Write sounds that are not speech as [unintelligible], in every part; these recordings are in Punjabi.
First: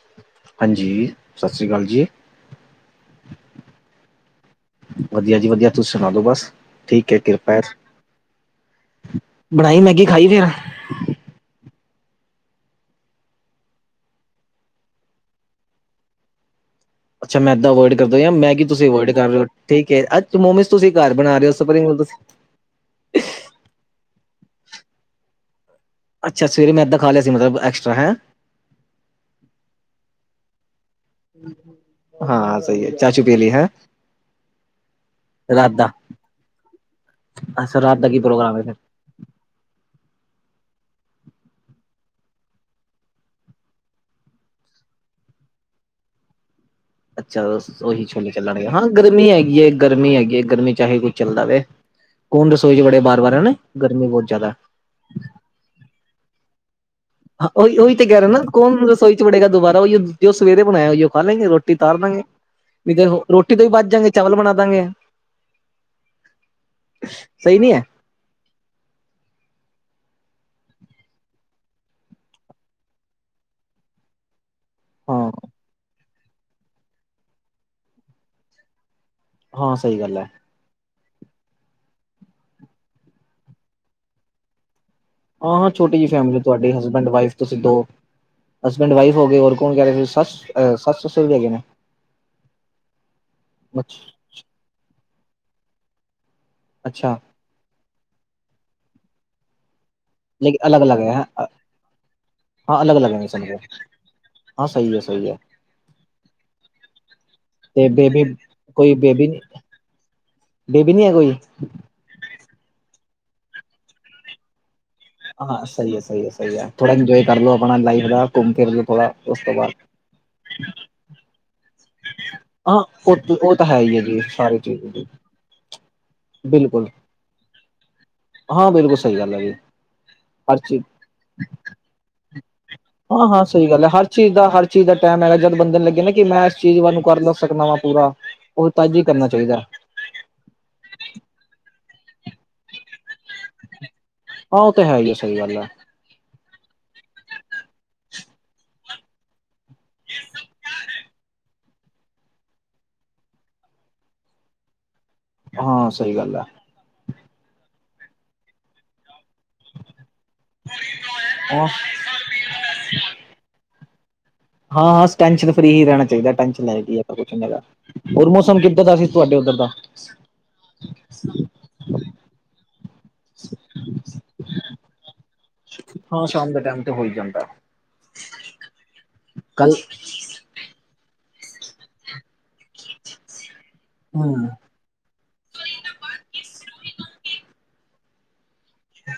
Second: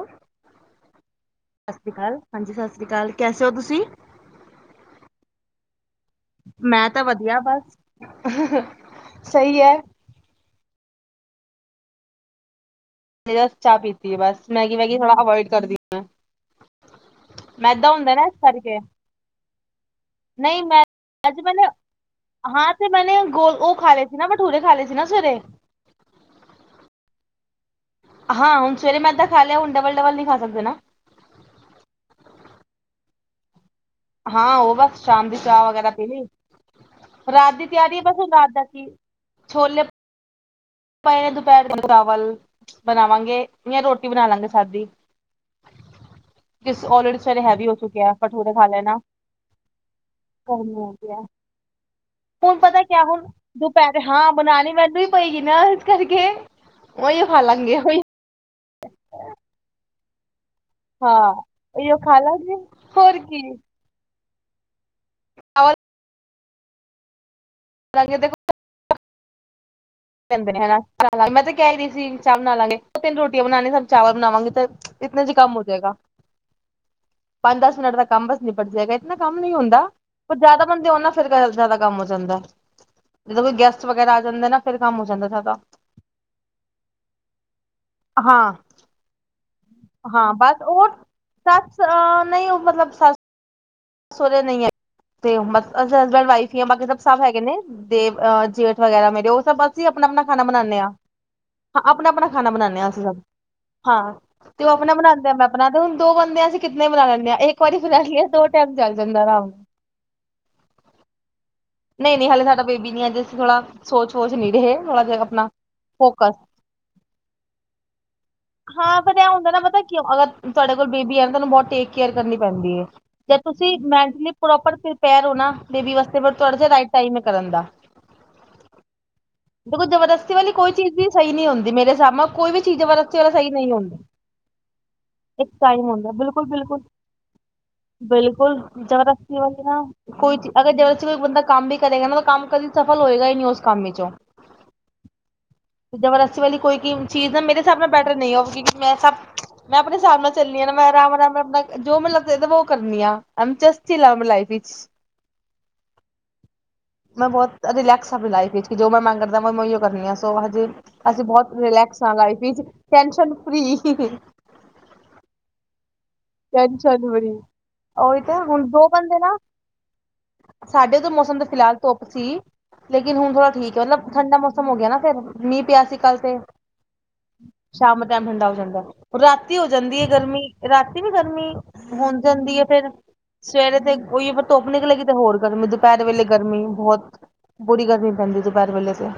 ਸਤਿ ਹਾਂਜੀ ਸਤਿ ਸ੍ਰੀ ਸ਼੍ਰੀ ਜੀ ਅਕਾਲ ਹਾਂਜੀ ਸਤਿ ਸ਼੍ਰੀ ਅਕਾਲ ਕੈਸੇ ਹੋ ਤੁਸੀਂ? ਵਧੀਆ ਜੀ ਵਧੀਆ। ਤੁਸੀ ਸੁਣਾ ਦੋ ਬਸ ਮੈਂ ਤਾਂ ਠੀਕ ਹੈ ਵਧੀਆ ਕਿਰਪਾ ਬਸ ਸਹੀ ਹੈ ਬਣਾਈ ਮੈਗੀ ਖਾਈ ਫੇਰ? ਮੈਂ ਤਾਂ ਚਾਹ ਪਤੀ ਹੈ ਬਸ ਮੈਗੀ ਵੈਗੀ ਥੋੜਾ ਅਵੋਇਡ ਕਰਦੀ ਹਾਂ। ਅੱਛਾ ਮੈਦਾ ਅਵੋਇਡ ਕਰਦੇ ਔ ਯਾ ਇਸ ਮੈਗੀ ਕਰਕੇ ਤੁਸੀਂ ਅਵੋਇਡ ਕਰ ਰਹੇ ਹੋ ਠੀਕ ਹੈ ਅੱਜ ਤਾਂ ਨਹੀਂ ਮੋਮੋਜ਼ ਮੈਂ ਤੁਸੀਂ ਘਰ ਬਣਾ ਅੱਜ ਰਹੇ ਹੋ ਉਸ ਤੋਂ ਮੈਨੇ ਪਹਿਲਾ ਮੋਮੋਜ਼। ਹਾਂ ਤੇ ਮੈਂਨੇ ਗੋਲ ਉਹ ਖਾ ਲਏ ਸੀ ਨਾ ਭਠੂਰੇ ਖਾ ਲਏ ਸੀ ਨਾ ਸਵੇਰੇ। ਅੱਛ ਸਵੇਰੇ ਮੈਂ ਏਦਾਂ ਖਾ ਲਿਆ ਮਤਲਬ, ਹੈ ਹਾਂ ਹੁਣ ਸਵੇਰੇ ਮੈ ਤਾਂ ਖਾ ਲਿਆ, ਹੁਣ ਡਬਲ ਡਬਲ ਨੀ ਖਾ ਸਕਦੇ ਨਾ। ਹਾਂ ਸਹੀ ਹੈ ਚਾ ਚੂ ਪੀਲੀ ਹੈ। ਹਾਂ, ਉਹ ਬਸ ਸ਼ਾਮ ਦੀ ਚਾਹ ਰਾਤ ਦਾ ਵਗੈਰਾ ਪੀਲੀ। ਰਾਤ ਦੀ ਅੱਛਾ ਤਿਆਰੀ ਹੈ, ਦਾ ਕੀ ਬਸ ਰਾਤ ਪ੍ਰੋਗਰਾਮ ਹੈ ਦਾ ਫਿਰ ਕੀ ਛੋਲੇ ਆਪਾਂ ਇਹਨੇ ਦੁਪਹਿਰ ਚਾਵਲ ਬਣਾਵਾਂਗੇ, ਜਾਂ ਰੋਟੀ ਬਣਾ ਲਾਂਗੇ ਸਾਦੀ। [unintelligible] ਕਿਸ ਔਲਰੇਡੀ ਸਾਰੇ ਅੱਛਾ ਹੈਵੀ ਹੋ ਉਹੀ ਚੁੱਕਿਆ, ਛੋਲੇ ਪਰੋਠੇ ਖਾ ਚੱਲਣਗੇ ਹਾਂ ਲੈਣਾ ਗਰਮੀ ਹੈਗੀ ਹੈ ਗਰਮੀ ਹੈਗੀ ਹੈ ਗਰਮੀ ਚਾਹੇ ਕੁੱਝ ਹੋ। ਚੱਲਦਾ ਵੇ ਕੌਣ ਹੁਣ ਰਸੋਈ ਚ ਪਤਾ ਬੜੇ ਕਿਆ ਬਾਰ ਹੁਣ ਬਾਰ ਹੈ ਨਾ ਦੁਪਹਿਰੇ ਗਰਮੀ ਬਹੁਤ ਹਾਂ ਜ਼ਿਆਦਾ ਬਣਾਉਣੀ ਮੈਨੂੰ ਹੀ ਪਏਗੀ, ਨਾ ਇਸ ਕਰਕੇ ਉਹੀਓ ਖਾ ਹਾਂ ਲਾਂਗੇ ਉਹੀ-ਉਹੀ ਉਹੀ ਤੇ ਕਹਿ ਰਹੇ ਨਾ ਕੌਣ ਰਸੋਈ ਚ ਵੜੇਗਾ, ਦੁਬਾਰਾ ਉਹੀ ਜ ਉਹ ਸਵੇਰੇ ਬਣਾਇਆ, ਉਹ ਹਾਂ ਖਾ ਲੈਂਗੇ ਰੋਟੀ ਉਹੀਓ ਤਾਰ ਖਾ ਦਾਂਗੇ ਲਾਂਗੇ ਵੀ ਤੇ ਹੋਰ ਕੀ ਰੋਟੀ ਤੋਂ ਵੀ ਵੱਚ ਜਾਗੇ ਚਾਵਲ ਬਣਾ ਦਾਂਗੇ। [unintelligible] ਸਹੀ ਨੀ ਹੈ। ਰੰਗੇ ਦੇਖ। ਨੇ ਹਨਾ ਬਣਾ ਲਾਂਗੇ ਮੈਂ ਤੇ ਕਹਿ ਰਹੀ ਸੀ, ਚਾਹ ਬਣਾ ਲਾਂਗੇ ਤਿੰਨ ਰੋਟੀਆਂ ਬਣਾਵਾਗੇ, ਸਭ ਚਾਵ ਬਣਾਵਾਂਗੇ ਤੇ। ਹਾਂ ਇਤਨਾ ਜੀ ਕੰਮ ਹੋ ਜਾਏਗਾ, ਪੰਜ ਦਸ ਮਿੰਨਟ ਦਾ ਕੰਮ ਬਸ ਨਿਪਟ ਜਾਏਗਾ। ਨਾ ਕੰਮ ਨੀ ਹਾਂ ਹੁੰਦਾ ਸਹੀ ਗੱਲ ਹੈ ਪਰ ਜ਼ਿਆਦਾ ਬੰਦੇ ਉਹਨਾਂ ਫਿਰ ਜਿਆਦਾ ਕੰਮ ਹੋ ਜਾਂਦਾ, ਜਦੋਂ ਕੋਈ ਗੈਸਟ ਵਗੈਰਾ ਆ ਜਾਂਦੇ ਨਾ ਫ਼ਿਰ ਕੰਮ ਹੋ ਜਾਂਦਾ। ਜ਼ਿਆਦਾ ਹਾਂ, ਹਾਂ ਛੋਟੀ ਜਿਹੀ ਫੈਮਿਲੀ ਤੁਹਾਡੀ ਹਸਬੈਂਡ ਵਾਈਫ ਤੋਂਸੀ ਦੋ ਹਾਂ ਹਸਬੈਂਡ ਵਾਈਫ ਹੋ ਗਏ ਹੋਰ [unintelligible] ਹਾਂ ਬਸ ਉਹ ਸੱਤ-ਸੱਤ ਹੋ ਗਏ ਨੇ। ਸੱਸ ਅਹ ਸੋਰੇ ਨਹੀਂ ਹੈ, ਤੇ ਬ ਅਸੀਂ ਹਸਬੈਂਡ ਵਾਈਫ ਹੀ ਆ ਬਾਕੀ ਸਭ ਅੱਛਾ ਸਭ ਹੈਗੇ ਨੇ ਦੇ ਅਹ ਜੇਠ ਵਗੈਰਾ ਮੇਰੇ, ਉਹ ਸਭ ਅਸੀਂ ਆਪਣਾ ਆਪਣਾ ਖਾਣਾ ਲੇਕਿਨ ਬਨਾਨੇ ਅਲੱਗ ਹਾਂ ਅਲੱਗ ਹੈ ਹਾਂ ਆਪਣਾ-ਆਪਣਾ ਖਾਣਾ ਬਨਾਨੇ ਹਾਂ ਅਲੱਗ ਅਸੀਂ ਅਲੱਗ ਸਭ ਹੈ ਸਮਝ ਹਾਂ ਤੇ ਹਾਂ ਉਹ ਆਪਣਾ ਸਹੀ ਹੈ ਸਹੀ ਬਨਾਦੇਂ ਆ, ਹੈ ਮੈਂ ਆਪਣਾ ਤੇ ਹੁਣ ਦੋ ਬੰਦੇ ਅਸੀਂ ਕਿੰਨੇ ਬਣਾ ਲੈਂਦੇ ਆ, ਇੱਕ ਵਾਰੀ ਤੇ ਬੇਬੀ ਬਣਾਣੀਏ ਦੋ ਟਾਈਮ ਚੱਲ ਕੋਈ ਜਾਂਦਾ ਬੇਬੀ ਨਹੀਂ, ਆਰਾਮ ਨਾਲ। ਬੇਬੀ ਨਹੀ ਹੈ ਕੋਈ ਨਹੀਂ-ਨਹੀਂ ਹਾਲੇ ਸਾਡਾ ਬੇਬੀ ਨਹੀ ਥੋੜ੍ਹਾ, ਸੋਚ ਨਹੀਂ ਰਹੇ ਥੋੜਾ ਜਿਹਾ ਆਪਣਾ ਹਾਂ ਸਹੀ ਹੈ, ਸਹੀ ਹੈ, ਫੋਕਸ ਸਹੀ ਹੈ ਥੋੜਾ ਇੰਜੋਏ ਕਰਲੋ ਆਪਣਾ ਲਾਈਫ ਦਾ ਘੁੰਮ ਫਿਰਲੋ ਹਾਂ ਥੋੜਾ ਫਿਰ ਇਹ ਉਸ ਹੁੰਦਾ ਤੋਂ ਨਾ ਬਾਅਦ ਪਤਾ ਕਿਉਂ ਅਗਰ ਤੁਹਾਡੇ ਕੋਲ ਬੇਬੀ ਹੈ ਨਾ, ਤੁਹਾਨੂੰ ਬਹੁਤ ਟੇਕ ਕੇਅਰ ਕਰਨੀ ਹਾਂ ਪੈਂਦੀ ਹੈ ਉਹ ਜ ਉਹ ਤਾਂ ਤੁਸੀ ਹੈ ਹੀ ਹੈ ਜੀ ਮੇਨਟੀਲੀ ਸਾਰੀ ਪ੍ਰੋਪਰ ਚੀਜ਼ ਦੀ। ਪਿਰਪੇਅਰ ਔ ਨਾ ਬੇਬੀ ਵਾਸਤੇ ਫਿਰ ਤੁਹਾਡਾ ਬਿਲਕੁਲ ਰਾਇਟ ਟਾਇਮ ਹੇ ਕਰਨ ਦਾ। ਹ ਹਾਂ ਬਿਲਕੁਲ ਸਹੀ ਗੱਲ ਹੈ ਜੀ ਦੇਖੋ ਜਬਰਦਸਤੀ ਵਾਲੀ ਕੋਈ ਚੀਜ਼ ਵੀ ਸਹੀ ਨਹੀਂ ਹੁੰਦੀ ਮੇਰੇ ਹਿਸਾਬ ਨਾਲ ਕੋਈ ਵੀ ਚੀਜ਼ ਜਬਰਤੀ ਹਾਂ ਹਾਂ ਸਹੀ ਗੱਲ ਹੈ, ਹਰ ਚੀਜ਼ ਦਾ ਹਰ ਚੀਜ਼ ਦਾ ਟਾਈਮ ਹੈਗਾ ਜਦ ਬੰਦੇ ਨੂੰ ਲੱਗੇ ਨਾ, ਕਿ ਮੈਂ ਇਸ ਚੀਜ਼ ਵੀ ਨੂੰ ਕਰ ਦੱਸ ਸਕਦਾ ਵਾ, ਬਿਲਕੁਲ ਜਬਰਦਸਤੀ ਵਾਲੀ ਨਾ ਕੋਈ ਅਗਰ ਜਬਰਦਸਤੀ ਕੋਈ ਬੰਦਾ ਕੰਮ ਵੀ ਕਰੇਗਾ, ਨਾ ਕੰਮ ਕਰੀ। ਸਫਲ ਹੋਏਗਾ ਹੀ ਨਹੀਂ ਉਸ ਕੰਮ ਵਿਚੋਂ, ਹਾਂ ਉਹ ਤਾਂ ਹੈ ਹੀ ਆ ਸਹੀ ਗੱਲ ਹੈ ਜ਼ਬਰਸੀ ਵਾਲੀ, ਕੋਈ ਚੀਜ਼ ਨਾ ਮੇਰੇ ਹਿਸਾਬ ਨਾਲ ਬੈਟਰ ਨਹੀਂ ਹੋ ਕਿਉਂਕਿ ਮੈਂ ਸਭ ਮੈਂ ਆਪਣੇ ਸਾਬ ਨਾਲ ਚੱਲਣੀ ਆ ਨਾ ਮੈਂ ਰਾਮ, ਰਾਮ, ਰਾਮ ਦਾ ਜੋ ਮੈਨੂੰ ਕਰਨੀ ਆ ਐਮਚਸ ਲ ਲਾਈਫ ਵਿੱਚ ਹਾਂ ਸਹੀ ਗੱਲ ਆ ਮੈਂ ਬਹੁਤ ਰਿਲੈਕਸ ਆਪਣੀ ਲਾਈਫ ਵਿਚ ਜੋ ਮੈਂ ਮੰਨ ਕਰਦਾ, ਮੈਂ ੳਹੀ ਕਰਨੀ ਆ ਸੋ ਹੇ ਅਸੀਂ ਬਹੁਤ ਹਾਂ ਰਿਲੇਕਸ ਲਾਈਫ ਵਿੱਚ ਟੈਨਸ਼ਨ ਫ੍ਰਰੀ ਹਾਂ ਹਾਂ ਟੈਂਨਸ਼ਨ ਫਰੀ ਹੀ ਰਹਿਣਾ ਚਾਹੀਦਾ ਟੈਨਸ਼ਨ ਤਿੰਨ ਲੈਕੇ ਕਿ [inaudible] ਆਪ ਜਨਵਰੀ ਕੁਛ ਨੀ ਹੈਗਾ ਉਹੀ ਹੋਰ ਤਾਂ ਮੌਸਮ ਹੁਣ ਕਿੱਦਾਂ ਦੋ ਦਾ ਸੀ ਬੰਦੇ ਤੁਹਾਡੇ ਨਾ ਉੱਧਰ ਦਾ ਸਾਡੇ ਤੋਂ ਮੌਸਮ ਦਾ ਫਿਲਹਾਲ ਧੁੱਪ ਸੀ। ਲੇਕਿਨ ਹੁਣ ਥੋੜ੍ਹਾ ਠੀਕ ਹੈ, ਮਤਲਬ ਠੰਡਾ ਮੌਸਮ ਹੋ ਗਿਆ ਫਿਰ ਮੀਂਹ ਪਿਆ ਸੀ ਕੱਲ ਹਾਂ ਤੇ ਸ਼ਾਮ ਦੇ ਤੇ ਹੋਈ ਜਾਂਦਾ ਸ਼ਾਮ ਟਾਈਮ ਠੰਡਾ ਹੋ ਜਾਂਦਾ, ਰਾਤੀ ਹੋ ਕੱਲ ਜਾਂਦੀ ਹੈ ਗਰਮੀ ਰਾਤੀ ਵੀ ਗਰਮੀ ਹੋਣ ਜਾਂਦੀ ਹੈ। ਫੇਰ ਸਵੇਰੇ ਤੇ ਉਹੀ ਹਮ ਧੁੱਪ ਨਿਕਲੇਗੀ ਤੇ ਹੋਰ ਗਰਮੀ ਦੁ ਦੁਪਹਿਰ ਵੇਲੇ ਗਰਮੀ ਬਹੁਤ, ਬੁਰੀ ਗਰਮੀ ਪੈਂਦੀ ਦੁਪਹਿਰ ਵੇਲੇ ਤੇ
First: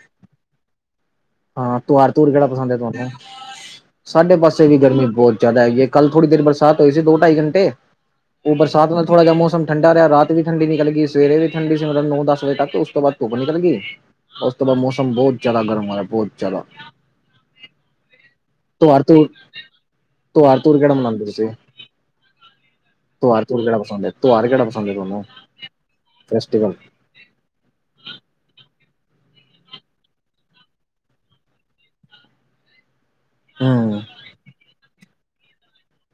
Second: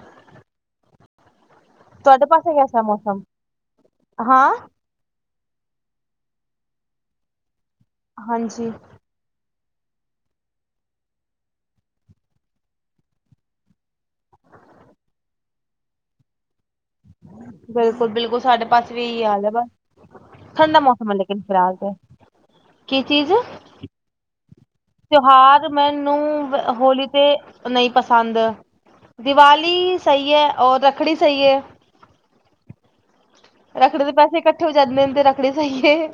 ਹਾਂ ਤਿਉਹਾਰ ਤੁਹਾਡੇ ਤਿਹੁਰ ਕਿਹੜਾ ਪਾਸੇ ਪਸੰਦ ਹੈ ਕੈਸਾ ਤੁਹਾਨੂੰ? ਮੌਸਮ ਸਾਡੇ ਹਾਂ ਪਾਸੇ ਵੀ ਗਰਮੀ ਬਹੁਤ ਜ਼ਿਆਦਾ ਹੈਗੀ ਹੈ ਕੱਲ ਥੋੜੀ ਦੇਰ ਬਰਸਾਤ ਹੋਈ ਸੀ, ਦੋ ਢਾਈ ਘੰਟੇ ਉਹ ਹਾਂਜੀ ਬਰਸਾਤ ਥੋੜਾ ਜਿਹਾ ਮੌਸਮ ਠੰਡਾ ਰਿਹਾ ਰਾਤ ਵੀ ਠੰਢੀ ਨਿਕਲ ਗਈ ਸਵੇਰੇ ਵੀ ਠੰਢੀ ਸੀ ਮਤਲਬ ਨੌ ਦਸ ਵਜੇ ਤੱਕ ਉਸ ਤੋਂ ਬਾਅਦ ਧੁੱਪ ਨਿਕਲ ਗਈ। ਉਸ ਤੋਂ ਬਾਅਦ ਮੌਸਮ ਬਹੁਤ ਜਿਆਦਾ ਗਰਮ ਹੋ ਗਿਆ ਬਹੁਤ ਜ਼ਿਆਦਾ। ਬਿਲਕੁਲ ਬਿਲਕੁਲ ਸਾਡੇ। ਬਸ ਵੀ ਤਿਉਹਾਰ ਇਹੀ ਤੂਰ ਹਾਲ ਹੈ ਬਸ ਤਿਉਹਾਰ ਤੂਰ ਠੰਡਾ ਕਿਹੜਾ ਮੌਸਮ ਹੈ ਮਨਾਉਂਦੇ ਲੇਕਿਨ ਤੁਸੀਂ ਫਿਹਾਲ ਤੇ। ਕੀ ਤਿਉਹਾਰ ਤੁਹਰ ਕੇੜਾ ਪਸੰਦ ਹੈ ਤਿਉਹਾਰ ਕੇੜਾ ਪਸੰਦ ਹੈ। ਤੁਹਾਨੂੰ ਤਿਉਹਾਰ ਮੈਨੂੰ ਫੈਸਟੀਵਲ ਹੋਲੀ ਤੇ ਨਹੀਂ ਪਸੰਦ। ਦੀਵਾਲੀ ਸਹੀ ਹੈ ਔਰ ਰੱਖੜੀ ਸਹੀ ਹੈ। ਹੂੰ ਰੱਖੜੀ ਦੇ ਪੈਸੇ ਇਕੱਠੇ ਹੋ ਜਾਂਦੇ ਹਨ ਤੇ ਰੱਖੜੀ ਸਹੀਏ।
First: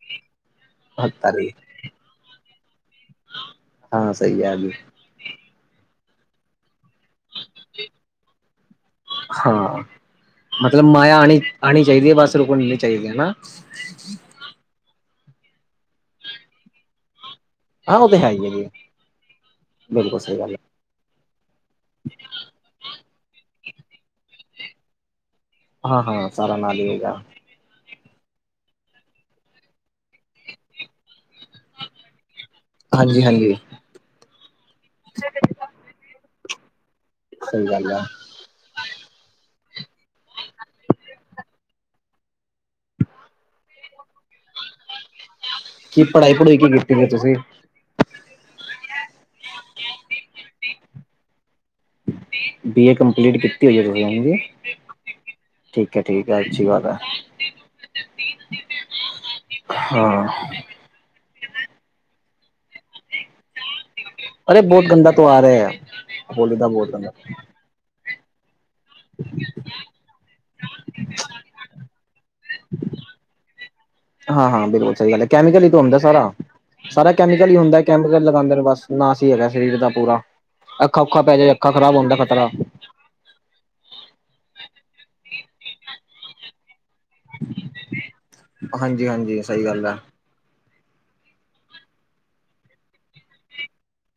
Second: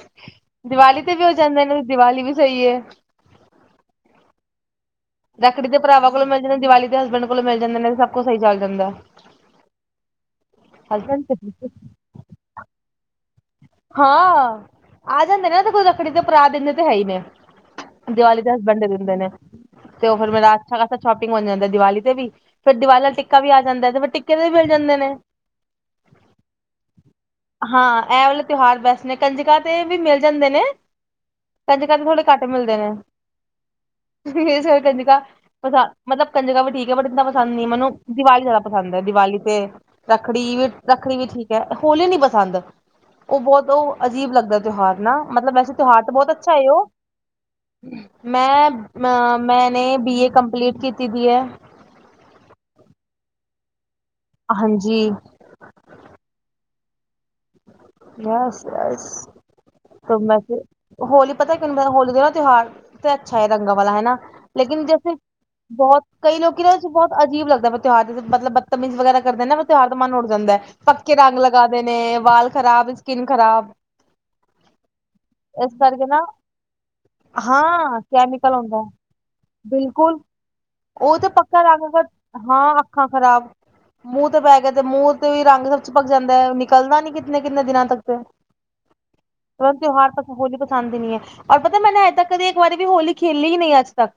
ਦੀਵਾਲੀ ਤੇ ਵੀ ਹੋ ਹੱਕਤਾਰੀ ਜਾਂਦੇ ਨੇ, ਦੀਵਾਲੀ ਵੀ ਸਹੀ ਹੈ। ਹਾਂ ਸਹੀ ਹੈ ਏ ਵੀ। ਰੱਖੜੀ ਤੇ ਭਰਾਵਾਂ ਕੋਲੋਂ ਮਿਲ ਜਾਂਦੇ ਦੀਵਾਲੀ ਦੇ ਹਸਬੈਂਡ ਕੋਲੋਂ ਮਿਲ ਜਾਂਦੇ ਨੇ ਤੇ ਸਭ ਕੁਛ ਸਹੀ ਚੱਲ ਜਾਂਦਾ। ਹਾਂ ਮਤਲਬ ਮਾਇਆ ਹਸਬੈਂਡ ਆਣੀ ਤੇ ਆਣੀ ਚਾਹੀਦੀ ਹੈ ਬਸ ਰੁਕਣੀ ਨੀ ਚਾਹੀਦੀ ਹਨਾ। ਹਾਂ ਆ ਜਾਂਦੇ ਨਾ ਤੇ ਕੋਈ ਰਖੜੀ ਤੇ ਪਰਾ ਦਿੰਦੇ ਤੇ ਹੈ ਹੀ ਨੇ। ਹਾਂ ਉਹ ਤਾਂ ਹੈ ਦੀਵਾਲੀ ਹੀ ਦੇ ਹੈ ਜੀ ਹਸਬੈਂਡ ਦੇ ਦਿੰਦੇ ਨੇ ਤੇ ਉਹ ਬਿਲਕੁਲ ਫਿਰ ਸਹੀ ਮੈਂ ਗੱਲ ਹੈ ਰਾਤ। ਅੱਛਾ ਖਾਸਾ ਸ਼ੋਪਿੰਗ ਹੋ ਜਾਂਦੀ ਹੈ ਦੀਵਾਲੀ ਤੇ ਵੀ ਫਿਰ ਦੀਵਾਲੀ ਨਾਲ ਟਿੱਕਾ ਵੀ ਆ ਜਾਂਦਾ ਤੇ ਫਿਰ ਟਿੱਕੇ ਤੇ ਵੀ ਮਿਲ ਜਾਂਦੇ ਨੇ। ਹਾਂ ਹਾਂ ਸਾਰਾ ਨਾਲ ਈ ਹੈਗਾ ਹਾਂ ਇਹ ਵਾਲੇ ਤਿਉਹਾਰ ਬੈਸਟ ਨੇ ਕੰਜਕਾਂ ਤੇ ਵੀ ਮਿਲ ਜਾਂਦੇ ਨੇ ਕੰਜਕਾਂ ਤੇ ਥੋੜ੍ਹੇ। ਘੱਟ ਮਿਲਦੇ ਨੇ। ਹਾਂਜੀ ਹਾਂਜੀ ਕੰਜਕਾ ਮਤਲਬ ਕੰਜਿਕਾ ਵੀ ਠੀਕ ਹੈ ਬਟ ਇੰਨਾ ਪਸੰਦ ਨਹੀਂ ਸਹੀ ਮੈਨੂੰ ਗੱਲ ਆ ਦੀਵਾਲੀ ਜ਼ਿਆਦਾ। ਪਸੰਦ ਹੈ ਦੀਵਾਲੀ ਤੇ ਰੱਖੜੀ ਵੀ ਰੱਖੜੀ ਵੀ ਠੀਕ ਹੈ, ਹੋਲੀ ਨੀ ਪਸੰਦ। ਉਹ ਬਹੁਤ ਉਹ ਅਜੀਬ ਲੱਗਦਾ ਤਿਉਹਾਰ ਨਾ ਮਤਲਬ ਵੈਸੇ ਤਿਉਹਾਰ ਕੀ ਤਾਂ ਬਹੁਤ ਪੜ੍ਹਾਈ ਅੱਛਾ ਪੜ੍ਹੂਈ ਕੀ ਹੈ ਉਹ। ਕੀਤੀ ਤੁਸੀਂ ਮੈਂ ਅ ਮੈਂਨੇ ਬੀ ਏ ਕੰਪਲੀਟ ਕੀਤੀ ਦੀ ਹੈ। ਬੀਏ ਕੰਪਲੀਟ ਕੀਤੀ ਹੋਈ ਹੈ [unintelligible] ਹਾਂਜੀ ਠੀਕ ਹੈ ਠੀਕ ਹੈ ਅੱਛੀ ਗੱਲ ਹੈ। ਬਸ ਬਸ ਮੈਂ ਫਿਰ ਹੋਲੀ ਪਤਾ ਕਿਹਨੂੰ ਪ ਹੋਲੀ ਦਾ ਨਾ ਤਿਉਹਾਰ ਤੇ ਅੱਛਾ ਏ ਰੰਗਾਂ ਵਾਲਾ ਹੈ ਨਾ। ਲੇਕਿਨ ਜੈਸੇ ਬਹੁਤ ਕਈ ਲੋਕ ਨਾ ਬਹੁਤ ਅਜੀਬ ਲੱਗਦਾ। ਤਿਉਹਾਰ ਦੇ ਦਿਨ ਮਤਲਬ ਬਦਤਮੀਜ਼ ਵਗੈਰਾ ਕਰਦੇ ਨੇ ਨਾ ਤਿਉਹਾਰ ਦਾ ਮਨ ਉੱਠ ਜਾਂਦਾ ਹੈ ਪੱਕੇ ਰੰਗ ਲਗਾ ਦੇਣੇ। ਵਾਲ ਖਰਾਬ ਸਕਿਨ ਖ਼ਰਾਬ। ਹਾਂ ਹਾਂ ਬਿਲਕੁਲ ਸਹੀ ਗੱਲ ਹੈ ਕੈਮੀਕਲ ਹੀ ਇਸ ਤਾਂ ਹੁੰਂਦਾ ਕਰਕੇ ਨਾ ਸਾਰਾ। ਸਾਰਾ ਕੈਮੀਕਲ ਹੀ ਹੁੰਦਾ ਹੈ ਹਾਂ ਕੈਮੀਕਲ ਲਗਾਉਦੇ ਨੇ ਹੁੰਦਾ ਬਸ ਨਾਸ ਹੀ ਹੈਗਾ ਸਰੀਰ ਦਾ ਪੂਰਾ। ਬਿਲਕੁਲ ਅੱਖਾਂ ਉਹ ਉਖਾਂ ਤੇ ਪੈ ਜਾਏ ਪੱਕਾ ਅੱਖਾਂ ਰੰਗ ਖਰਾਬ ਹੋਣਦਾ ਖਤਰਾ। ਹਾਂ ਅੱਖਾਂ ਖਰਾਬ ਮੂੰਹ ਤੇ ਪੈ ਗਿਆ ਤੇ ਮੂੰਹ ਤੇ ਵੀ ਰੰਗ ਸਭ ਚਿਪਕ ਜਾਂਦਾ ਨਿਕਲਦਾ ਨੀ। ਕਿਤਨੇ ਕਿਤਨੇ ਦਿਨਾਂ ਤੱਕ ਤੇ ਹਾਂਜੀ ਹਾਂਜੀ ਸਹੀ ਗੱਲ ਹੈ ਤਿਉਹਾਰ ਤੱਕ। ਹੋਲੀ ਪਸੰਦ ਹੀ ਨਹੀਂ ਹੈ ਔਰ ਪਤਾ ਮੈਨੇ ਅਜੇ ਤੱਕ ਕਦੇ ਇੱਕ ਵਾਰੀ ਵੀ ਹੋਲੀ ਖੇਲੀ ਹੀ ਨਹੀਂ ਅੱਜ ਤੱਕ।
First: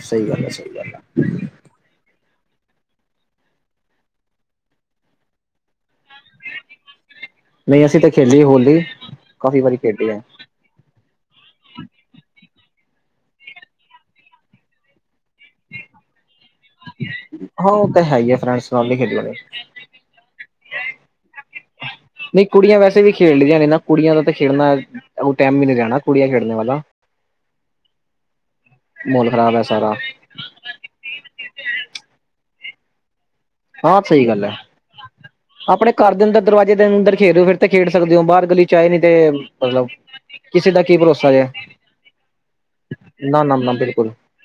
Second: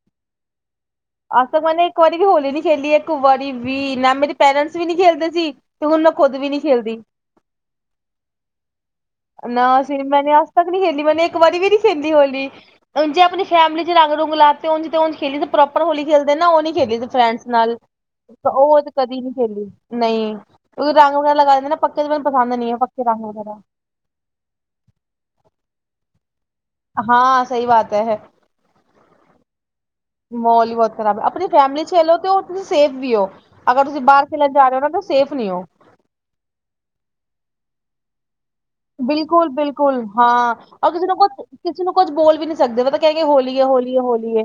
ਸਹੀ ਗੱਲ ਹੈ ਸਹੀ ਗੱਲ ਹੈ ਅਜ ਤਕ ਮੈਨੇ ਇੱਕ ਵਾਰੀ ਵੀ ਹੋਲੀ ਨੀ ਖੇਲੀ ਇੱਕ ਵਾਰੀ ਵੀ ਨਾ ਮੇਰੀ ਪੇਰੈਂਟਸ ਵੀ ਨੀ ਖੇਲਦੇ ਸੀ ਤੇ ਹੁਣ ਮੈਂ ਖੁਦ ਵੀ ਨਹੀਂ ਖੇਲਦੀ ਨਹੀਂ ਅਸੀਂ ਤਾਂ ਖੇਲੀ ਹੋਲੀ ਕਾਫ਼ੀ ਵਾਰੀ ਖੇਡੀ ਹੈ ਤੱਕ ਨਹੀਂ ਖੇਲੀ, ਮੈਨੇ ਇੱਕ ਵਾਰੀ ਵੀ ਨੀ ਖੇਲੀ ਹੋਲੀ ਉਂਜ ਜੈ ਆਪਣੀ ਫੈਮਿਲੀ ਚ ਰੰਗ ਰੂਗ ਲਾਤੇ ਉਂਜ ਤੇਉਂਜ ਖੇਲਣੀ ਏ ਤੇ ਪ੍ਰੌਬਲਮ ਆਪ ਹੋਲੀ ਖੇਲਦੇ ਨਾ ਉਹ ਨੀ ਖੇਲੀ ਫਰੈਂਡਸ ਹਾਂ ਨਾਲ ਉਹ ਤਾਂ ਹੈ ਹੀ ਹੈ ਫਰੈਂਡਸ ਉਹ ਨਾਲ ਕਦੇ ਨਹੀਂ ਖੇਡਣੀ ਖੇਲੀ ਨਹੀਂ ਕਿਉਂਕਿ ਰੰਗ ਵਗੈਰਾ ਲਗਾ ਦਿੰਦੇ ਨਾ ਪੱਕੇ ਮੈਨੂੰ ਪਸੰਦ ਨਹੀਂ ਹੈ ਕੁੜੀਆਂ ਵੈਸੇ ਪੱਕੇ ਵੀ ਰੰਗ ਖੇਡਦੀਆਂ ਵਗੈਰਾ। ਨੇ ਨਾ ਕੁੜੀਆਂ ਦਾ ਤਾਂ ਖੇਡਣਾ ਉਹ ਟੈਮ ਹੀ ਨੀ ਰਹਿਆ ਨਾ ਕੁੜੀਆਂ ਖੇਡਨੇ ਵਾਲਾ। ਹਾਂ ਸਹੀ ਬਾਤ ਹੈ। ਮਾਹੌਲ ਖ਼ਰਾਬ ਹੈ ਸਾਰਾ ਮਹੋਲ ਹੀ ਬਹੁਤ ਖਰਾਬ ਹੈ ਆਪਣੀ ਫੈਮਿਲੀ ਚ ਖੇਲੋ ਤੇ ਉਹ ਤੁਸੀਂ ਸੇਫ ਵੀ ਹੋ। ਅਗਰ ਤੁਸੀਂ ਹਾਂ ਬਾਹਰ ਸਹੀ ਗੱਲ ਹੈ ਖੇਲਣ ਜਾ ਰਹੇ ਹੋ ਨਾ ਤਾਂ ਸੇਫ ਨੀ ਹੋ। ਆਪਣੇ ਘਰ ਦੇ ਅੰਦਰ ਦਰਵਾਜ਼ੇ ਦੇ ਅੰਦਰ ਖੇਲ ਰ ਹੋ ਫੇਰ ਤੇ ਖੇਡ ਸਕਦੇ ਹੋ ਬਾਹਰ ਗਲੀ ਚ ਆਏ ਨੀ ਤੇ ਬਿਲਕੁਲ ਮਤਲਬ ਬਿਲਕੁਲ ਹਾਂ ਦਾ ਉਹ ਕੀ ਕਿਸੇ ਨੂੰ ਭਰੋਸਾ ਜੇ ਕੁਛ ਕਿਸੇ ਨੂੰ ਕੁੱਝ ਬੋਲ ਵੀ ਨਹੀਂ ਸਕਦੇ ਮ ਕਹਿ ਗ ਨਾ ਹੋਲੀ ਨਾ ਏ ਨਾ ਹੋੌਲੀ ਹੈ ਬਿਲਕੁਲ ਹੋਲੀ ਹੈ।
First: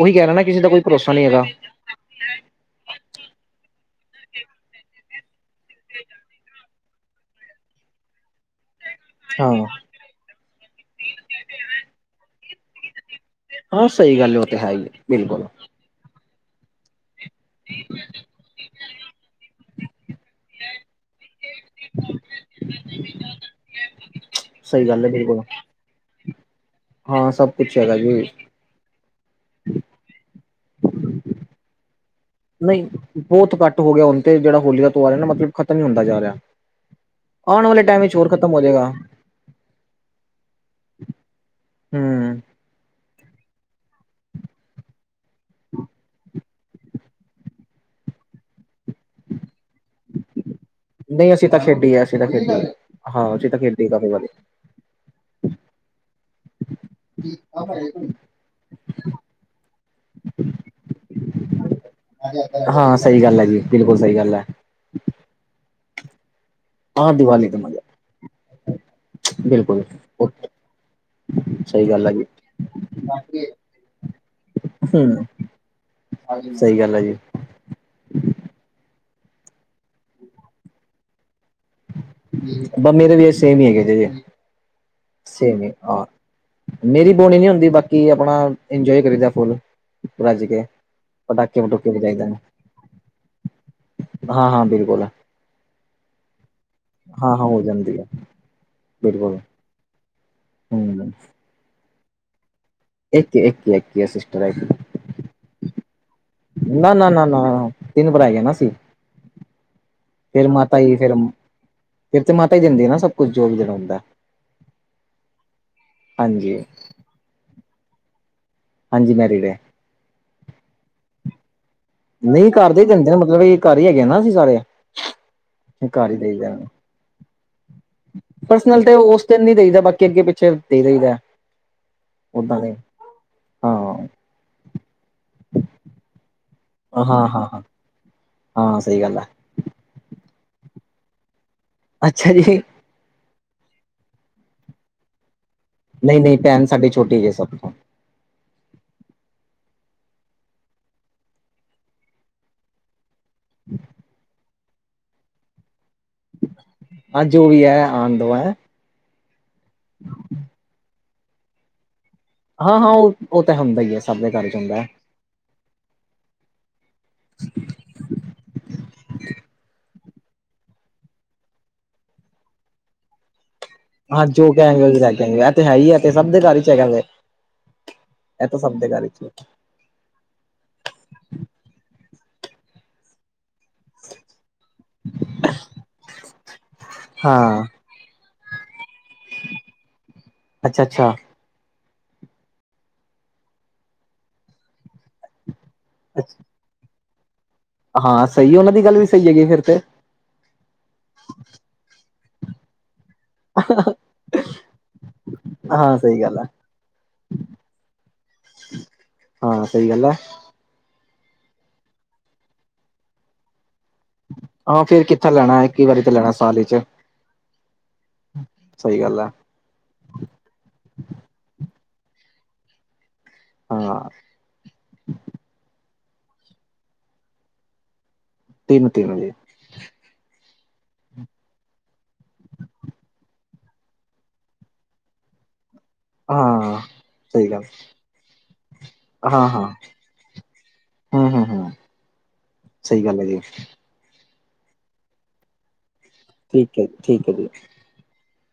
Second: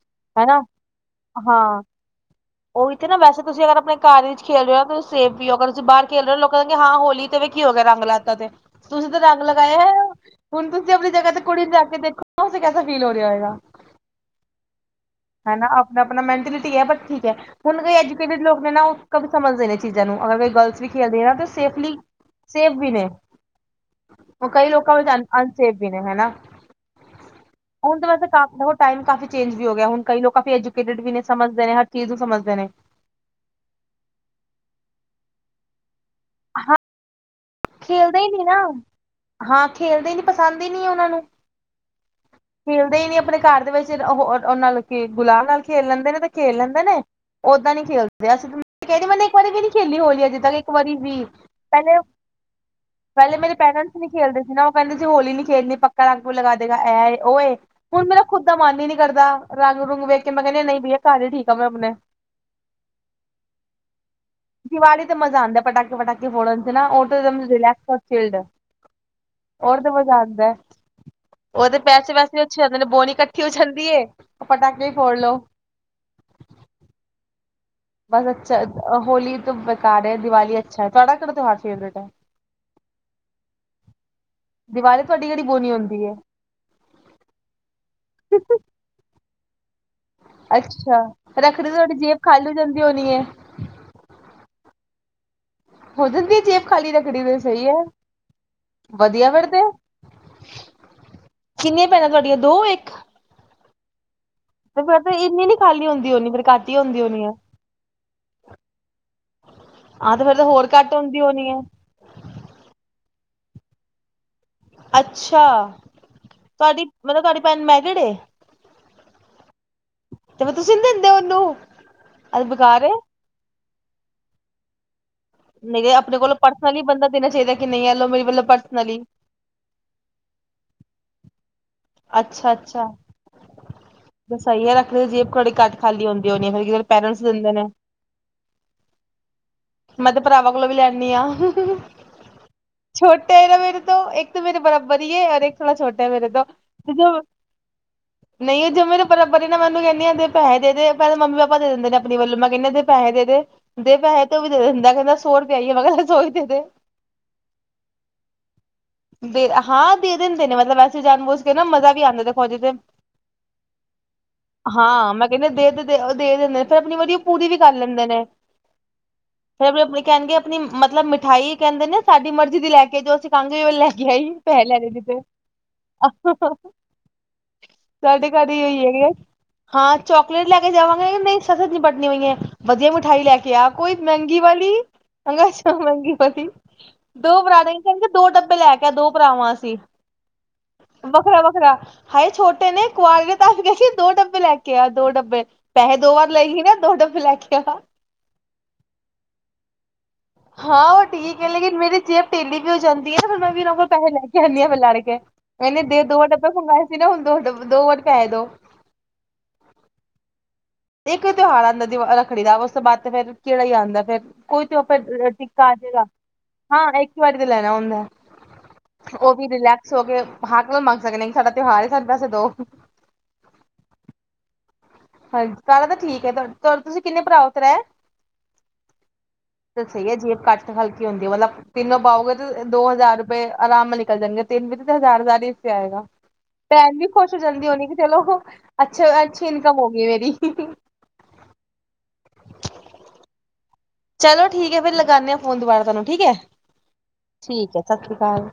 ਉਹੀ ਕਹਰੇਹਾ ਨਾ ਕਿਸੇ ਹਨਾ ਦਾ ਕੋਈ ਭਰੋਸਾ ਨਹੀਂ ਹੈਗਾ। ਹਾਂ ਉਹੀ ਤੇ ਨਾ ਵੈਸ ਤੁਸੀਂ ਅਗਰ ਆਪਣੇ ਘਰ ਵਿੱਚ ਖੇਲ ਰਹੇ ਹੋ ਨਾ ਤੁਸੀਂ ਸੈਫ ਵਿ ਹੋ, ਅਗਰ ਤੁਸੀਂ ਬਾਰ ਖੇਲ ਰਹੇ ਹੋ ਲੋਕ ਕਹਿੰਦੇ ਹਾਂ ਹੋਲੀ ਕੀ ਹੋ ਗਿਆ ਰੰਗ ਲਾਤਾ ਤੇ ਤੁਸੀਂ ਤਾਂ ਰੰਗ ਹਾਂ ਲਗਾਏ ਹੈ ਹੁਣ ਤੁਸੀਂ ਆਪਣੀ ਜਗ੍ਹਾ ਤੇ ਕੁੜੀ ਜਾ ਕੇ ਦੇਖ ਕੈਸਾ ਫੀਲ ਹੋ ਰਿਹਾ ਹੈਗਾ ਹਾਂ ਸਹੀ ਗੱਲ ਉਹ ਤੇ ਹੈ ਹੀ ਬਿਲਕੁਲ ਹਨ ਨਾ ਆਪਣਾ ਮੈਂਟਲਿਟੀ ਹੈ ਤੇ ਠੀਕ ਹੈ ਹੁਣ ਕੋਈ ਐਜੂਕੇਟਿਡ ਲੋਕ ਨੇ ਨਾ ਸਮਝਦੇ ਨੇ ਚੀਜ਼ਾਂ ਨੂੰ ਅਗਰ ਕੋਈ ਗਰਲਸ ਵੀ ਖੇਲਦੇ ਨਾ ਸੇਫਲੀ ਸੇਫ ਵੀ ਨੇ ਉਹ ਕਈ ਸਹੀ ਲੋਕਾਂ ਗੱਲ ਵਿੱਚ ਹੈ ਅ ਬਿਲਕੁਲ ਅਨਸੇਫ ਵੀ ਨੇ ਹਨਾ ਹਾਂ ਸਭ ਕੁਛ ਹੈਗਾ ਹੁਣ ਤਾਂ ਜੀ ਵੈਸੇ ਕਾਫ ਟਾਈਮ ਕਾਫੀ ਚੇਜ ਵੀ ਹੋ ਗਿਆ ਹੁਣ ਕ ਲੋਕ ਕਾਫੀ ਐਜੂਕੇਟਡ ਵੀ ਨੇ ਸਮਝਦੇ ਨੇ ਹਰ ਚੀਜ਼ ਨੂੰ ਸਮਝਦੇ ਨੇ ਨਹੀਂ ਬਹੁਤ ਘੱਟ ਹੋ ਗਿਆ ਹੁਣ ਤੇ ਜਿਹੜਾ ਹੋਲੀ ਦਾ ਤਿਉਹਾਰ ਹੈ ਨਾ ਮਤਲਬ ਖਤਮ ਨਹੀਂ ਹੁੰਦਾ ਜਾ ਰਿਹਾ ਹਾਂ ਆਉਣ ਵਾਲੇ ਟਾਈਮ ਵਿੱਚ ਖੇਲਦੇ ਹੀ ਹੋਰ ਨੀ ਖਤਮ ਨਾ ਹੋ ਜਾਏਗਾ ਹਾਂ ਖੇਲਦੇ ਨੀ ਪਸੰਦ ਹੀ ਨਹੀਂ ਉਹਨਾਂ ਨੂੰ [unintelligible] ਖੇਲਦੇ ਹੀ ਨੀ ਆਪਣੇ ਘਰ ਦੇ ਵਿੱਚ ਉਹ ਉਹ ਨਾਲ ਗੁਲਾਬ ਨਾਲ ਖੇਲ ਲੈਂਦੇ ਨੇ ਤੇ ਖੇਲ ਲੈਂਦਾ ਨੇ ਉੱਦਾਂ ਨੀ ਖੇਲਦੇ ਅਸੀਂ ਕਹਿੰਦੇ ਮੈਨੇ ਇੱਕ ਵਾਰੀ ਵਿ ਨੀ ਖੇਲੀ ਹੋਲੀ ਆ ਜਿੱ ਤੱਕ ਇੱਕ ਵਾਰੀ ਵੀ ਨਹੀਂ ਅਸੀਂ ਤਾਂ ਪਹਿਲੇ [unintelligible] ਪਹਿਲੇ ਅਸੀਂ ਮੇਰੇ ਤਾਂ ਖੇਡੀ ਪੇਰੈਂਟਸ ਨੀ ਕਾਫੀ ਵਾਰੀ ਖੇਲਦੇ ਸੀ ਨਾ ਉਹ ਕਹਿੰਦੇ ਸੀ ਹੋੌਲੀ ਨੀ ਖੇਲਣੀ ਪੱਕਾ ਰੰਗੂ ਲਗਾ ਦੇਗਾ ਇਹ ਉਹਏ ਹੁਣ ਮਤੂੰ ਖੁਦ ਦਾ ਮਨ ਹੀ ਨਹੀਂ ਕਰਦਾ ਰੰਗ ਰੂੰਗ ਵੇਖ ਕੇ ਮੈਂ ਕਹਿੰਦੀ ਨਹੀਂ ਬਈਆ ਘਰ ਹੀ ਠੀਕ ਆ ਮੈਂ ਆਪਣੇ ਹਾਂ ਸਹੀ ਗੱਲ ਹੈ ਜੀ ਬਿਲਕੁਲ ਸਹੀ ਗੱਲ ਹੈ। ਦੀਵਾਲੀ ਤੇ ਮਜ਼ਾ ਆਂਦਾ ਪਟਾਕੇ ਪਟਾਕੇ ਫੋੜਨ ਚ ਨਾ ਉਹ ਹਾਂ ਤੇ ਦੀਵਾਲੀ ਮਜ਼ਾ ਰੇਲੈਕਸ ਔਰ ਚਿਲਡ ਹੋਰ ਬਿਲਕੁਲ ਤੇ ਮਜ਼ਾ ਉਹ ਆਉਂਦਾ। ਉਹਦੇ ਸਹੀ ਗੱਲ ਪੈਸੇ ਹੈ ਜੀ ਵੈਸੇ ਵੀ ਅੱਛੇ ਆਦੇ ਨੇ ਬੋਨਿ ਇਕੱਠੀ ਹੋ ਜਾਂਦੀ ਹੈ ਪਟਾਕੇ ਵੀ ਫੋੜ ਲੋ ਹਾਂ ਸਹੀ ਗੱਲ ਹੈ ਜੀ ਬਸ ਅੱਛਾ ਹੋਲੀ ਤਾਂ ਬੇਕਾਰ ਹੈ ਦੀਵਾਲੀ ਅੱਛਾ ਹੈ ਤੁਹਾਡਾ ਕਿਹੜਾ ਤਿਉਹਾਰ ਫੇਵਰੇਟ ਹੈ ਬ ਮੇਰੇ ਲਿਏ ਸੇਮ ਹੀ ਹੈਗੇੇ ਦੀਵਾਲੀ ਤੁਹਾਡੀ ਕਿਹੜੀ ਸੇਮ ਹੀ ਬੋਨੀ ਹਾਂ ਹੁੰਦੀ ਹੈ ਮੇਰੀ ਬੋਣੀ ਨੀ ਹੁੰਦੀ ਬਾਕੀ ਆਪਣਾ ਇੰਜੋਏ ਕਰੀਈ ਦਾ ਫੁਲ ਅੱਛਾ ਰੱਖੜੀ ਦੀ ਪਟੂਕੇ ਤੁਹਾਡੀ ਵਜਾਈ ਜੇਬ ਦੇ ਨੇ ਖਾਲ ਹੋ ਜਾਂਦੀ ਹੋਣੀ ਹੈ ਹਾਂ ਹਾਂ ਬਿਲਕੁਲ ਹੈ ਹੋ ਜਾਂਦੀ ਜੇ ਖਾਲੀ ਰੱਖੜੀ ਹਾਂ ਤੇ ਹਾਂ ਹੋ ਸਹੀ ਹੈ ਜਾਂਦੀ ਵਧੀਆ ਬਿਲਕੁਲ ਫਿਰਦੇ ਹਮ ਕਿੰਨੀਆਂ ਭੈਣਾ ਤੁਹਾਡੀਆਂ ਦੋ ਇੱਕ ਇੱਕ ਇੱਕ ਇੱਕ ਸ ਤੇ ਫਿਰ ਤਾਂ ਇੰਨੀ ਨੀ ਖਾਲੀ ਹੁੰਦੀ ਹੋਣੀ ਫਿਰ ਘੱਟ ਹੀ ਨਾ ਨਾ ਨਾ ਨਾ ਤਿੰਨ ਭਰਾ ਹੈ ਇ ਨਾ ਅਸੀ ਆਾਂ ਤੇ ਫੇਿਰ ਤਾਂ ਹੋਰ ਘੱਟ ਹੁੰਦੀ ਹੋਣੀ ਹੈ ਫਿਰਰ ਤੇ ਮਾਤਾ ਹੀ ਦਿੰਦੀ ਹੈ ਨਾ ਸਭ ਕੁਛ ਜੋ ਵੀ ਦੇਨਾ ਹੁੰਦਾ ਏ ਅੱਛਾ ਹਾਂਜੀ ਤੁਹਾਡੀ ਮਤਲਬ ਤੁਹਾਡੀ ਭੈਣ ਮੈਰਡ ਏ ਹਾਂਜੀ ਮੱਰੀਏਡ ਏ ਤੇ ਫੇਰ ਤੁਸੀਂ ਨਿ ਦਿੰਦੇ ਉਹਨੂੰ ਅ ਨਹੀਂ ਘਰ ਦੇ ਬੇਕਾਰ ਹੀ ਏ ਦੇਂਦੇ ਹਨ ਮਤਲਬ ਘਰ ਹੀ ਹੈਗੇ ਨਾ ਅਸੀ ਸਾਰੇ ਨਈ ਘਰ ਹੀ ਅਪਣੇ ਕੋਲੋਂ ਦੇਈਦਾ ਪਰਸਨਲੀ ਬੰਦਾ ਦੇਣਾ ਚਾਈਦਾ ਕਿ ਨਈ ਐ ਪਰਸਨਲ ਤੇ ਉਸ ਦਿਨ ਨ ਦੇਈਦਾ ਬਾਕੀ ਅੱਗੇ ਪਿੱਛੇ ਦੇ ਦਈਦਾ ਅੱਛਾ ਅੱਛਾ ਸਹੀ ਹੈ ਰੱਖੜੀ ਜੇਬ ਤੁਹਾਡੀ ਘਟ ਖਾਲੀ ਹੁੰਦੀ ਹੋਣੀ ਫਿਰ ਹਾਂ ਪੇਰੈਂਟਸ ਹਾਂ ਦਿੰਦੇ ਹਾਂ ਨੇ ਹਾਂ ਸਹੀ ਗੱਲ ਹੈ ਮੈਂ ਤੇ ਭਰਾਵਾਂ ਕੋਲੋਂ ਵੀ ਲੈਦੀ ਹਾਂ ਅੱਛਾ ਜੀ ਛੋਟੇ ਹੈ ਨਾ ਮੇਰੇ ਤੋਂ ਇੱਕ ਤਾਂ ਮੇਰੇ ਬਰਾਬਰ ਹੀ ਹੈ ਔ ਇੱਕ ਥੋੜਾ ਛੋਟਾ ਹੈ ਨਹੀਂ ਮੇਰੇ ਨਹੀਂ ਤੋਂ ਭੈਣ ਸਾਡੀ ਛੋਟੀ ਜੇ ਸਭ ਤੋਂ [inaudible] ਨਈ ਉਹ ਜੇ ਮੇਰੇ ਬਰਾਬਰ ਏ ਨਾ ਮੈਂ ਓਹਨੁੰ ਕੈਨੀ ਆ ਦੇ ਪੈਹੇ ਦੇਦੇ ਪੈਲੈ ਮੰਮੀ ਪਾਪਾ ਦੇ ਦਿੰਦੇ ਨੇ ਅਪਣੇ ਵਲੋਂ ਮੈਂ ਕਹਨੀ ਦੇ ਪੈਹੇ ਦੇ ਦੇ, ਦੇ ਪੈਹੇ ਤੇ ਉਹ ਵੀ ਦੇ ਦਿੰਦਾ, ਕਹਿੰਦਾ ਸੌ ਰੁਪਈਆ ਹੈਈਏ ਮੈਂ ਕਿਆ ਆਜੋ ਵੀ ਆਯਾ ਆਣ ਦੋ ਐ। ਦੇ ਹਾਂ ਦੇ ਦਿੰਦੇ ਨੇ ਮਤਲਬ ਵੈਸੇ ਜਾਣ ਬੁਝ ਕੇ ਨਾ ਮਜ਼ਾ ਵੀ ਆਂਦਾ ਦੇ ਹਾਂ, ਹਾਂ ਉਹ, ਉਹ ਤਾਂ ਹੁੰਦਾ ਈ ਐ ਸਭ ਦੇ ਘਰ ਚ ਹੁੰਦਾ ਐ। ਕਹਂਦੇ ਦੇ ਤੇ ਦੇ ਅ ਦੇ ਦਿੰਦੇ ਨੇ ਫੇਰ ਅਪਣੀ ਵੀ ਉਹ [unintelligible] ਪੂਰੀ ਵੀ ਕਰ ਲੈਂਦੇ ਨੇ, ਫੇਰ ਆਪਣੀ-ਆਪਣੀ। ਕਹਣਗੇ ਅਪਣੀ ਮਤਲਬ ਮਿਠਾਈ ਕਹਿੰਦੇ ਨੇ ਸਾਡੀ ਮਰਜ਼ੀ ਦੀ ਲੈ ਕੇ ਜੋ ਅਸੀਂ ਕਾਂਗੇ ਓਹ ਲੈਕੇ ਹਾਂ ਜੋ ਕਹਿਣਗੇ ਉਹੀ ਲੇ ਕੇ ਆਏਂਗੇ [unintelligible] ਤੇ ਹੈ ਈ ਐ ਤੇ ਸਬ ਦੇ ਘਰ ਚ ਹੈਗਾ ਦੇ, ਸਾਡੇ ਇਹ ਘਰ ਤਾਂ ਹੀ ਸਭ ਦੇ ਹੋਈ ਘਰ ਹੈ ਚ ਹਾਂ ਚੋਕਲੇਟ ਲੈ ਕੇ ਜਾਵਾਂਗੇ ਯਾ ਨਈ ਸਸਤੇ ਚ ਨਿਪਟਣੀ ਪਈ ਏ, ਵਦੀਆ ਮਿਠਾਈ ਲੈ ਕੇ ਆ ਕੋਈ ਮਹਿੰਗੀ ਵਾਲੀ ਹਛ [unintelligible] ਮਹਿੰਗੀ ਬਰਫੀ, ਦੋ ਭਰਾ ਹਾਂ ਨਈ ਕਹਨਗੇ ਦੋ ਡੱਬੇ ਲੈ ਕੇ ਆ ਦੋ ਭਰਾ ਵਾਂ ਅਸੀਂ। ਅੱਛਾ-ਅੱਛਾ। ਵੱਖਰਾ-ਵੱਖਰਾ ਹਾਏ ਛੋਟੇ ਨੇ ਕੁਆਰੇ ਤਾ ਕਿਆ ਸੀ ਦੋ ਡੱਬੇ ਲੈ ਕੇ ਆ, ਦੋ ਡੱਬੇ ਪੈਹੇ ਦੋ ਵਾਰ ਲਹੇ ਹੀ ਨਾ ਦੋ ਡੱਬੇ ਲੈ ਕੇ ਆ। ਹਾਂ ਸਈ ਉਹਨਾਂ ਦੀ ਗੱਲ ਵੀ ਸਈ ਹੈਗੀ ਫੇਰ ਤੇ। ਹਾਂ ਉਹ ਠੀਕ ਏ ਲੇਕਿਨ ਮੇਰੀ ਜੇਬ ਢਿੱਲੀ ਵੀ ਓ ਜਾਂਦੀ ਏਨਾ ਫਿਰ ਮੈਂ ਵੀ ਵੀਰਾ ਕੋਲ ਪੈਹੇ ਲੈ ਕੇ ਆਨੀ ਆ ਫੇਰ ਲੜ ਕੇ। ਕਹਨੀ ਆ ਹਾਂ ਦੇ ਸਹੀ ਦੋ ਗੱਲ ਹੈ ਡੱਬਾ ਮਂਗਵਾਏ ਸੀ ਨਾ ਹੁਣ ਦੋ ਦੋ ਵਾਰ ਪੈਹੇ ਦੋ। ਹਾਂ ਸਈ ਗੱਲ ਐ। ਇੱਕ ਤਿਉਹਾਰ ਆਂਦਾ ਦੀਵਾ ਰੱਖੜੀ ਦਾ, ਉਸ ਤੋਂ ਬਾਦ ਤੇ ਫਿਰ ਕਿਹੜਾ ਈ ਆਂਦਾ ਫਿਰ ਕੋਈ ਤ ਹਾਂ ਆਪਾਂ ਫੇਰ ਕਿੱਥੇ ਲੈਣਾ ਟਿੱਕਾ ਆ ਇੱਕ ਹੀ ਵਾਰੀ ਜੇਗਾ ਤੇ ਲੈਣਾ ਸਾਲ ਹਾਂ ਇੱਕ ਵਾਰੀ ਤੇ ਲੈਣਾ ਹੁੰਦਾ। ਸਈ ਗੱਲ ਐ। ਸੋ ਕੇ ਹੱਕ ਨਾਲ ਮਗ ਸਕਦੇ ਨੇ ਸਾਡਾ ਤਉਂਹਾਰ ਏ ਸਾਣ ਪੈਸੇ ਦੋ। ਹਾਂ। ਹਾਂਜੀ, ਪੈਲਾ ਤਾਂ ਠੀਕ ਐ ਚਲੈ, ਤੁਸੀਂ ਕਿੰਨੇ ਭਰਾ ਓ ਤ੍ਰੇ? ਤਿੰਨ-ਤਿੰਨ ਵੇ। ਸਈ ਐ ਜੇ ਕੱਟ ਕੇ ਹਲਕੀ ਹੁੰਦੀ ਮਤਲਬ ਤਿੰਨੋ ਪਾਓਗੇ ਤੇ ਦੋ ਹਜ਼ਾਰ ਰੁਪਏ ਆਰਾਮ ਨਾਲ ਨਿਕਲ ਜਾਣਗੇ ਤਿੰਨ ਵੀ ਤੇ ਹਜ਼ਾਰ ਹਜ਼ਾਰ ਈ ਹੀਸੇ ਆਏਗਾ। ਹਾਂ ਭੈਣ ਵੀ ਖੁਸ਼ ਹੋ ਸਹੀ ਗੱਲ ਜਾਂਦੀ ਹੋਣੀ ਕਿ ਚਲੋ ਅੱਛ ਅੱਛੀ ਹਾਂ ਹਾਂ ਇਨਕਮ ਹੋ ਗਈ ਮੇਰੀ। ਹੂੰ, ਹੂੰ ਹੂੰ, ਸਈ ਗੱਲ ਹੈਗੀ। ਚਲੋ ਠੀਕ ਐ ਫੇਰ ਲਗਾਨੇ ਆ ਫੋਨ ਦੁਬਾਰਾ ਤੁਆਨੂੰ ਠੀਕ ਐ, ਹੈ ਹੈ ਜੀ ਠੀਕ ਐ ਸਸ ਸ੍ਰੀ ਕਾਲ।